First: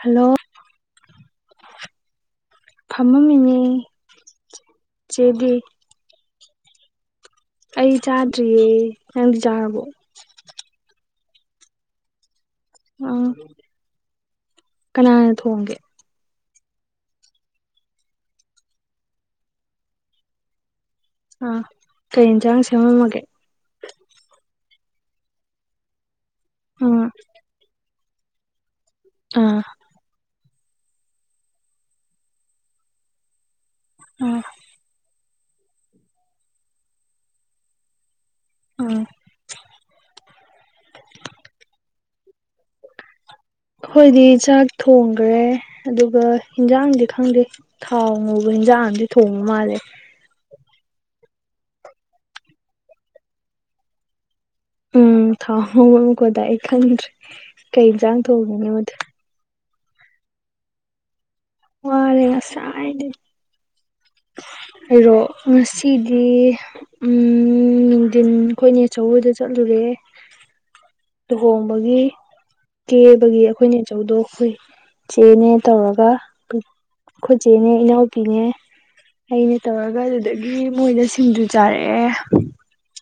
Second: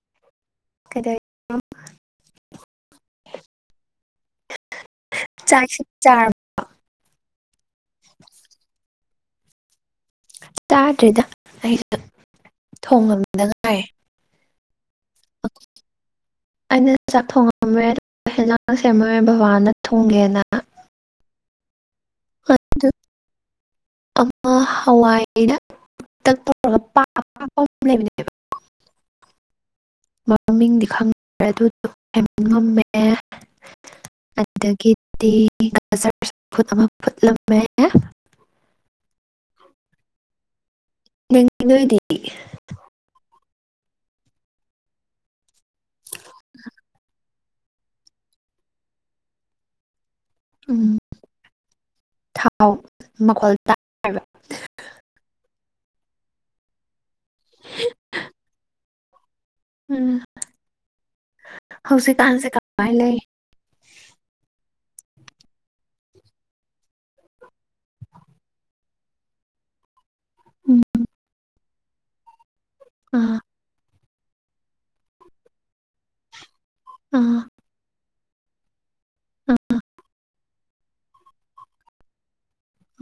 hello ꯀꯩꯗꯧꯔꯤꯅꯣ ꯐꯃ ꯑ ꯆꯥꯏ ꯆꯥ ꯑꯩ ꯆꯥꯗ꯭ꯔꯤꯌꯦ ꯅꯪꯗꯤ ꯆꯥꯔꯕꯣ ꯆꯥꯗ꯭ꯔꯤꯗ ꯑꯩꯁꯨ ꯊꯣꯡꯉꯝꯗ ꯉꯥꯏ ꯀꯅꯥ ꯊꯣꯡꯒꯦ ꯑꯩꯅ ꯆꯥꯛ ꯊꯣꯡꯉꯝꯃꯦꯦ ꯍꯦꯟꯖꯥꯡ ꯁꯦꯝꯃꯝꯃꯦ ꯕꯕꯥꯅ ꯊꯣꯡꯒꯦꯅ ꯑꯥ ꯀꯩ ꯌꯦꯟꯁꯥꯡ ꯑꯗꯨ ꯁꯦꯝꯃꯝꯃꯒꯦ ꯑꯃ ꯍꯋꯥꯏꯗ ꯇꯧꯔꯒ ꯑꯥ ꯂꯩꯕꯅꯦꯕ ꯑꯥ ꯃꯃꯤꯡꯗꯤ ꯈꯪꯗ꯭ꯔꯦ ꯑꯗꯨ ꯉꯝꯃꯦ ꯑꯥ ꯑꯗꯒꯤ ꯖ ꯐꯨꯠ ꯑꯃ ꯐꯨꯠꯂꯝꯃꯦ ꯑꯥ ꯗꯤ [inaudible] ꯑꯩꯣꯏꯗꯤ ꯆꯥꯛ ꯊꯣꯡꯈ꯭ꯔꯦ ꯑꯗꯨꯒ ꯏꯟꯖꯥꯡꯗꯤ ꯈꯪꯗꯦ ꯊꯥꯎ ꯉꯨꯕꯅꯤ ꯖꯗꯤ ꯊꯣꯡꯉ ꯃꯥꯦ ꯎꯝ ꯊꯥꯎ ꯃꯈꯣꯜ ꯇꯕ ꯎꯝ ꯊꯥ ꯍꯣꯡ ꯑꯃꯀꯣꯗꯥ ꯑꯩ ꯈꯟꯗ꯭ꯔꯦ ꯀꯩ ꯌꯦꯟꯖꯥꯡ ꯊꯣꯡꯒꯅꯤ ꯃꯗꯨ ꯎꯝ ꯍꯧꯧꯁꯤ ꯋꯥꯔꯦ ꯀꯥꯟꯁꯦ ꯀꯕꯥꯥꯏ ꯉꯁꯥꯏꯗꯩ ꯂꯩ ꯑꯩꯔꯣ ꯉꯁꯤꯗꯤ ꯅꯨꯡꯊꯤꯟ ꯑꯩꯈꯣꯏꯅꯦ ꯑꯆꯧꯕꯣꯏꯗ ꯆꯠꯂꯨꯔꯦ ꯎꯝ ꯂꯨꯍꯣꯡꯕꯒꯤ ꯑꯥ ꯀꯦꯕꯒꯤ ꯑꯩꯈꯣꯏꯅꯆꯧꯗꯣ ꯑꯩꯈꯣꯏ ꯏꯆꯦꯅꯦ ꯇꯧꯔꯒ ꯑꯩ ꯑꯩꯈꯣꯏ ꯑꯥ ꯆꯦꯅꯦ ꯏꯅꯥꯎꯄꯤꯅꯦ ꯑꯩꯅ ꯑꯥ ꯇꯧꯔꯒ ꯑꯗꯨꯗꯒꯤ ꯃꯣꯏꯗ ꯁꯤꯡꯖꯨ ꯆꯥꯔꯛꯑꯦ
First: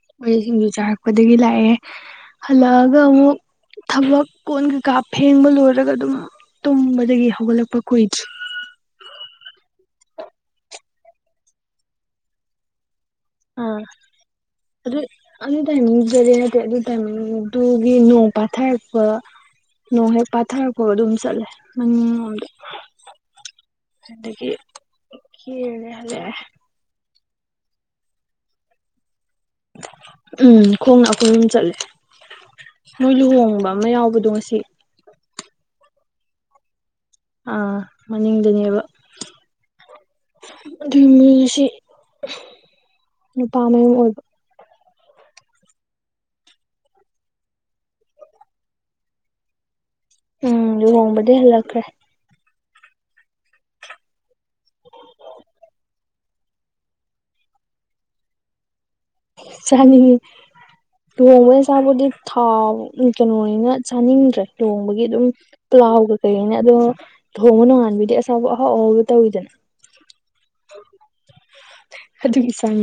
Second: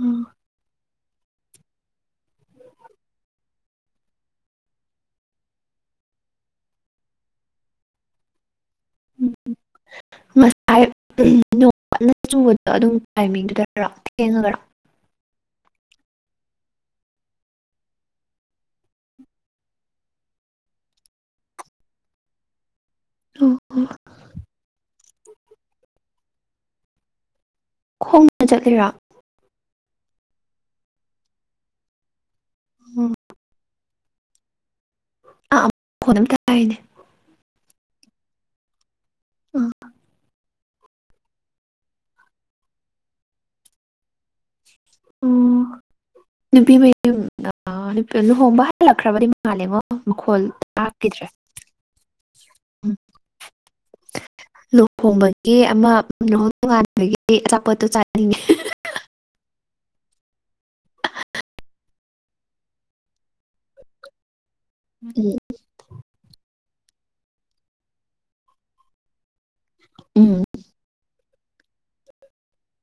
ꯎꯝ ꯃꯣꯏꯗ ꯁꯤꯡꯖꯨ ꯆꯥꯔꯛꯄ ꯄꯗꯒꯤ ꯂꯥꯛꯑꯦ ꯍꯜꯂꯛꯑꯒ ꯑꯃꯨꯛ ꯊꯕꯛ ꯀꯣꯟ ꯀꯩꯀꯥ ꯐꯦꯡꯕ ꯂꯣꯏꯔꯒ ꯑꯗꯨꯝ ꯇꯨꯝꯕꯗꯥꯒꯤ ꯍꯧꯒꯠꯂꯛꯄ ꯀꯨꯏꯗ꯭ꯔꯤ ꯑꯝ ꯉꯁꯥꯏ ꯅꯣꯡ ꯀꯟꯅ ꯆꯨꯕꯗꯣ ꯑꯗꯨꯝ ꯑꯥ ꯇꯥꯏꯃꯤꯡꯗꯨꯗꯔꯣ ꯊꯦꯡꯉꯒꯔꯣ ꯑꯗꯨ ꯑꯗꯨꯗꯥꯅꯤ ꯑꯗꯨꯗꯗꯤ ꯅꯠꯇꯦ ꯑꯗꯨꯏ ꯇꯥꯏꯃꯤꯡ ꯑꯗꯨꯒꯤ ꯅꯣꯡ ꯄꯊꯥꯔꯛꯄ ꯅꯣꯡ ꯍꯦꯛ ꯄꯥꯊꯔꯛꯄꯥꯒ ꯑꯗꯨꯝ ꯆꯠꯂꯦ ꯃꯅꯤꯡꯂꯣꯝꯗ [inaudible] ꯈꯣꯡꯅ ꯆꯠꯂꯤꯔꯥ ꯑꯝ ꯈꯣꯡꯅ ꯑꯈꯣꯏ ꯑꯗꯨꯝ ꯆꯠꯂꯦ ꯎꯝ ꯃꯣꯏ ꯂꯨꯍꯣꯡꯕ ꯑꯃꯥ ꯌꯥꯎꯕ ꯄꯨꯗꯣꯏꯁꯤ ꯑꯥ ꯃꯈꯣꯟ ꯑꯃꯥ ꯇꯥꯏꯅꯦ ꯑꯥ ꯃꯅꯤꯡꯗꯥꯅꯦꯕ ꯑꯣ ꯑꯗꯨꯅꯦ ꯉꯁꯤ ꯅꯨꯄꯥ ꯃꯌꯨꯝ ꯑꯣꯏꯕ ꯑꯣ ꯅꯨꯄꯤ ꯃꯌꯨꯝ ꯂꯨꯍꯣꯡꯕ ꯍꯜꯂꯛꯈ꯭ꯔꯕꯗꯤ ꯃꯥꯜꯂꯦꯉꯣ ꯃꯈꯣꯜ ꯎꯝ ꯇꯥꯈꯤꯗ꯭ꯔꯦ ꯂꯨꯍꯣꯡꯕꯗꯩ ꯍꯜꯂꯛꯈ꯭ꯔꯦ ꯑꯝ [inaudible] ꯂꯨꯍꯣꯡꯕꯒꯤ ꯑꯃꯥ ꯂꯨꯍꯣꯡ ꯅꯣꯡꯉꯥꯟꯕꯒꯤ ꯑꯆꯥꯄꯣꯠꯇꯣ ꯆꯥꯅꯤꯡꯉꯦ ꯆꯅꯤꯡꯏ ꯂꯨꯍꯣꯡꯕꯩ ꯆꯥꯕꯗꯤ ꯊꯥꯎ ꯀꯩꯅꯣꯅꯤꯅ ꯆꯥꯅꯤꯡꯗ꯭ꯔꯦ ꯂꯨꯕꯒꯤ ꯑꯗꯨꯝ ꯎꯝ ꯄ꯭ꯂꯥꯎ ꯀꯩꯩꯀꯩ ꯍꯦꯡꯉꯨꯅꯦ ꯑꯗꯣ ꯂꯨꯍꯣꯡꯕ ꯅꯣꯡꯉꯥꯟꯕꯩꯗꯤ ꯑꯆꯥꯄꯣꯠ ꯑꯍꯥꯎ ꯑꯍꯥꯎꯕ ꯇꯧꯏꯗꯥꯅ ꯑꯝ ꯑꯗꯨꯒꯤ ꯆꯥꯡ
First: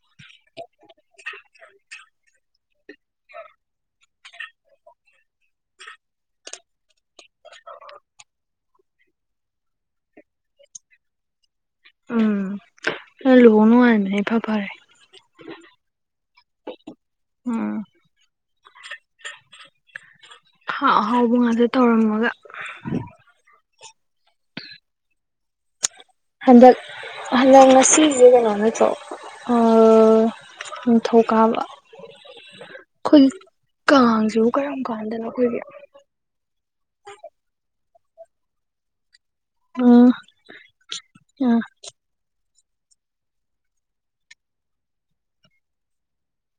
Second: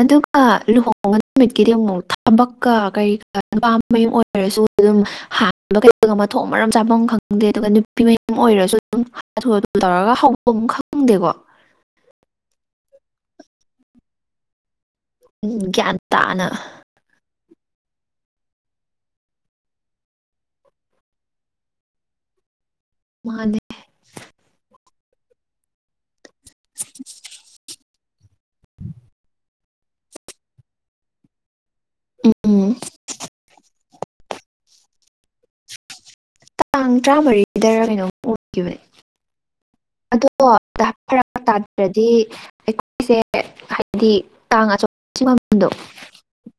ꯑꯗꯨꯒ ꯂꯨꯍꯣꯡꯉꯥꯟ ꯅꯨꯃꯤꯠꯀꯤꯗꯤ ꯃꯧꯅꯥ ꯊꯥꯕꯛꯀ ꯀꯩꯀꯥ ꯅꯨꯄꯥ ꯃꯌꯨꯝ ꯑꯣꯏꯔꯁꯨ ꯑꯗꯨꯝ ꯍꯥꯟꯕ ꯀꯩꯗꯧꯕ ꯃꯊꯣꯡ ꯃꯔꯝ ꯆꯥꯚꯝ ꯈꯪ ꯈꯪꯗꯦ ꯑꯗꯨꯒ ꯅꯨꯄꯤ ꯃꯌꯨꯝ ꯑꯣꯏꯔꯁꯨ ꯑꯗꯨꯝ ꯍꯥꯊꯨ ꯍꯥꯊꯨ ꯇꯧꯔꯒ ꯍꯧꯚꯝ ꯈꯪꯗꯦꯀꯣ ꯑꯝ ꯂꯨꯍꯣꯡ ꯅꯣꯡꯉꯥꯟꯕꯁꯤꯅ ꯏꯐꯥ ꯐꯥꯔꯦ ꯄꯥꯔꯦ ꯎꯝ, ꯒ꯭ꯌꯥꯟ ꯇꯥꯅ ꯑꯝ ꯑꯍꯥꯎ ꯑꯍꯥꯎꯕ ꯉꯥꯛꯇ ꯇꯧꯔꯝꯃꯥꯒ ꯃꯥꯅꯦ ꯍꯟꯗꯛ ꯍꯟꯗꯛ ꯉꯁꯤꯁꯦ ꯀꯩꯅꯣ ꯅꯠꯇ꯭ꯔꯣ ꯑꯥ ꯊꯧꯒꯥꯝ ꯎꯝ ꯎꯝ ꯈꯨꯜ ꯀꯥꯡꯁꯤꯕꯨ ꯀꯔꯝ ꯀꯥꯟꯗꯅꯣ ꯑꯈꯣꯏꯒꯤ ꯇꯥꯡ ꯇꯔꯥꯃꯔꯤꯗꯥꯔ ꯀꯩꯅꯣꯝ ꯑꯣꯒꯤꯕꯅꯤ ꯎꯝ ꯑꯗꯣ ꯐꯥꯔꯛ ꯑꯥ ꯇꯥꯗ꯭ꯔꯗꯤ ꯑꯈꯣꯏꯁꯦ ꯍꯥꯏꯗꯤ ꯀꯥꯡ ꯑꯁꯣꯝ ꯆꯤꯡꯗꯨ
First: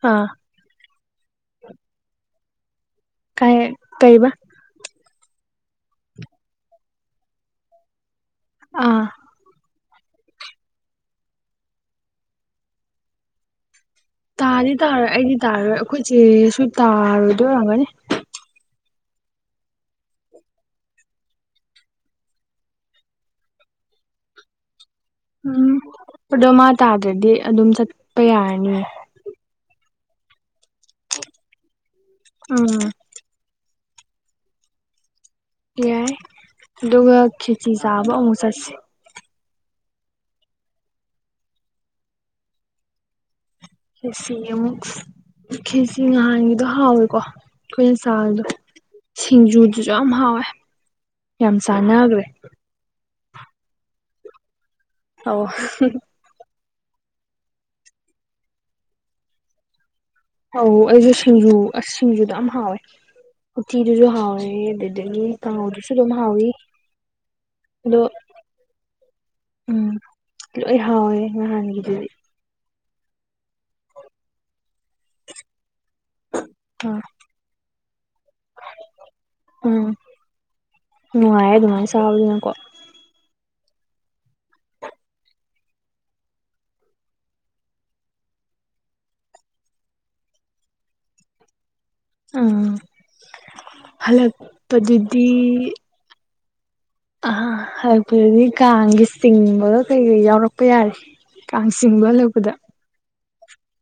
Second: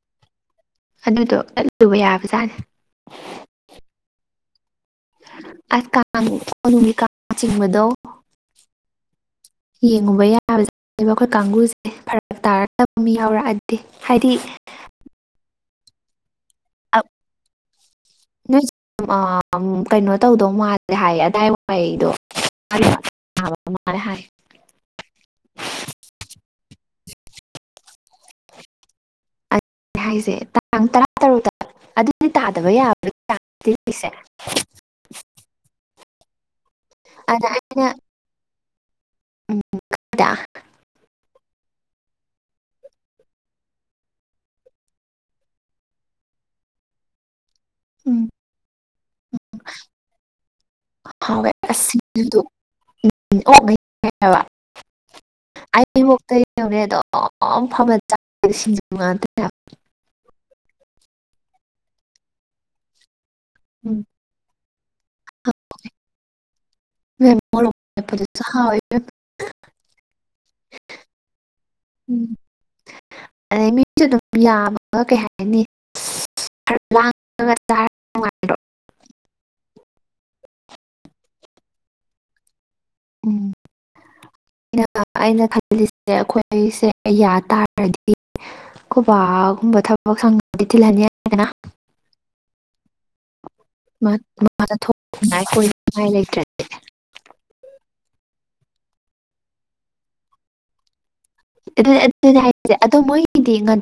ꯑꯥ ꯑꯗꯨꯗꯣ ꯆꯜꯂꯨꯕ ꯌꯥꯕꯖꯥꯠꯅꯤ ꯀꯩ ꯀꯩꯕ ꯀꯥꯡ ꯀꯣꯅꯨꯡꯒꯤ ꯀꯥꯡ ꯆꯤꯡꯕꯗꯣ ꯑꯥ ꯌꯦꯡꯉꯨꯕ ꯌꯥꯕꯁ ꯖꯥꯠꯅꯤ ꯑꯩꯈꯣꯏ ꯀꯥꯡꯕꯨꯁꯦ ꯐꯥꯔꯛ ꯇꯥꯕ ꯃꯤ ꯌꯥꯎꯔꯛꯑꯗꯤ ꯍꯥꯏꯗꯤ ꯇꯥꯗꯤ ꯇꯥꯔꯣꯏ ꯑꯩꯗꯤ ꯇꯥꯔꯔꯣꯏ ꯑꯈꯣꯏ ꯆꯦꯁꯨ ꯑ ꯇꯥꯔꯣꯏꯗꯣꯏ ꯑꯣꯏꯔꯝꯅꯤ ꯅꯣꯏ ꯀꯩꯅꯣ ꯇꯧꯗꯧ ꯃꯥꯜꯂꯦ ꯍꯥꯏꯌꯦ ꯑꯗꯥꯏ ꯋꯥꯏꯗꯣ ꯃꯥꯜꯂꯦ ꯍꯥꯏ ꯑꯝ ꯑꯗꯣ ꯃꯥ ꯇꯥꯗ꯭ꯔꯗꯤ ꯑꯗꯨꯝ ꯆꯠꯄꯥ ꯌꯥꯔꯅꯤꯅꯦ ꯑꯗꯨꯅꯦ ꯍꯥꯏꯁꯦ ꯇꯥꯡ ꯇꯔꯥꯇꯔꯨꯛꯇꯥ ꯑꯗꯨꯗꯤ ꯇꯥꯗꯕ ꯎꯝ ꯌꯥꯕ꯭ꯔꯥ ꯍꯥꯏꯅꯦ ꯆꯠꯂꯨꯁꯦ ꯌꯥꯏ ꯑꯗꯨꯒ ꯈꯦꯆ꯭ꯔꯤ ꯆꯥꯕ ꯑꯃꯨꯛ ꯆꯠꯁꯦ ꯑꯝ ꯗꯥ ꯈꯦꯁꯤ ꯑꯃꯨꯛ ꯈꯦꯁꯤ ꯉꯍꯥꯟꯒꯤꯗꯣ ꯍꯥꯎꯋꯦꯀꯣ ꯑꯩꯈꯣꯏꯅ ꯎꯝ ꯁꯥꯜꯗꯣ ꯁꯤꯡꯖꯨꯗꯨꯁꯨ ꯌꯥꯝ ꯍꯥꯎꯋꯦ ꯌꯥꯝ ꯆꯥꯟꯅꯈ꯭ꯔꯦ ꯎ ꯑꯣꯩꯕ ꯑ ꯧꯅꯦ ꯑꯗꯨꯝ ꯐꯝꯅ ꯆ ꯁꯤꯡꯖ ꯉꯇꯅꯦ ꯍꯧ ꯑꯩꯁꯨ ꯁꯤꯡꯖꯨ ꯑꯁ ꯁꯤꯡꯖꯨꯗꯣ ꯌꯥꯝ ꯍꯥꯎꯋꯦ ꯍꯥꯏꯕ ꯎꯇꯤꯗꯨꯁꯨ ꯍꯥꯎꯋꯦ ꯑꯗꯨꯗꯒꯤ ꯀꯥꯡꯉꯧꯗꯨꯁꯨ ꯑꯗꯨꯝ ꯍꯥꯎꯋꯤ ꯑꯗꯣ ꯁ ꯎꯝ ꯂꯣꯏ ꯍꯥꯎꯋꯦ ꯅꯍꯥꯟꯒꯤꯗꯨꯗꯤ ꯑꯗꯩ ꯃꯤꯁꯨ ꯑꯗꯨꯝ ꯌꯥꯝꯃꯒ ꯀꯩ ꯍꯥꯏꯅꯤ ꯑꯥ ꯣ ꯅꯨꯡꯉꯥꯏ ꯑꯗꯨꯃꯥꯏꯅ ꯁꯥꯕꯅꯤꯅꯀꯣ ꯎꯝ ꯑꯩꯅ ꯑꯩꯅ ꯈꯜꯂꯤꯁꯦ ꯑꯩꯈꯣꯏꯁꯦ ꯌꯥ ꯇꯥꯔꯗꯤ ꯀꯣꯕꯒꯨꯝꯕ ꯊꯕꯛ ꯁꯪꯗꯤ ꯊꯤꯜꯍꯟꯅꯤꯗꯅ ꯎꯝ ꯍꯜꯂꯛꯄꯗꯨꯗꯤ ꯉꯥꯏꯉꯥꯏ ꯂꯩꯇ꯭ꯔꯦ ꯑ ꯍꯥꯏꯄꯗꯤ ꯀꯥꯡꯒꯤ ꯆꯤꯡꯕꯗ ꯀꯩꯀꯩ ꯌꯥꯎꯔꯛꯄ ꯌꯥꯔꯦ ꯀꯥꯡ ꯆꯤꯡꯕ ꯍꯜꯂꯛꯄꯗ ꯑꯗꯨꯦ ꯑꯣ ꯃꯣꯏꯒꯤꯗꯤꯡ ꯉꯟ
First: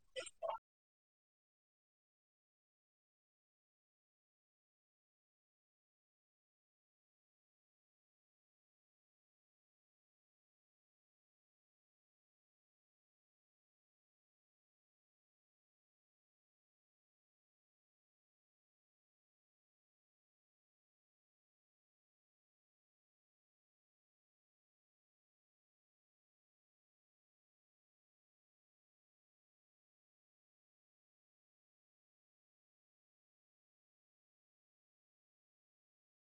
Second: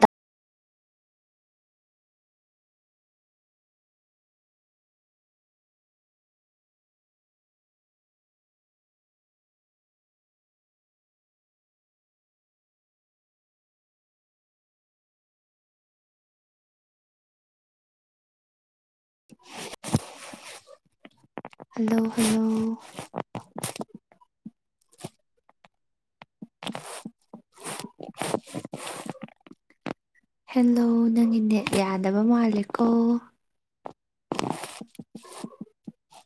[unintelligible] ꯍꯜꯂꯣ ꯍꯜꯂꯣ ꯑ ꯍꯦꯜꯂꯣ ꯅꯪꯒꯤ ꯅꯦꯠ ꯌꯥꯗꯕ ꯃꯥꯂꯦꯀꯣ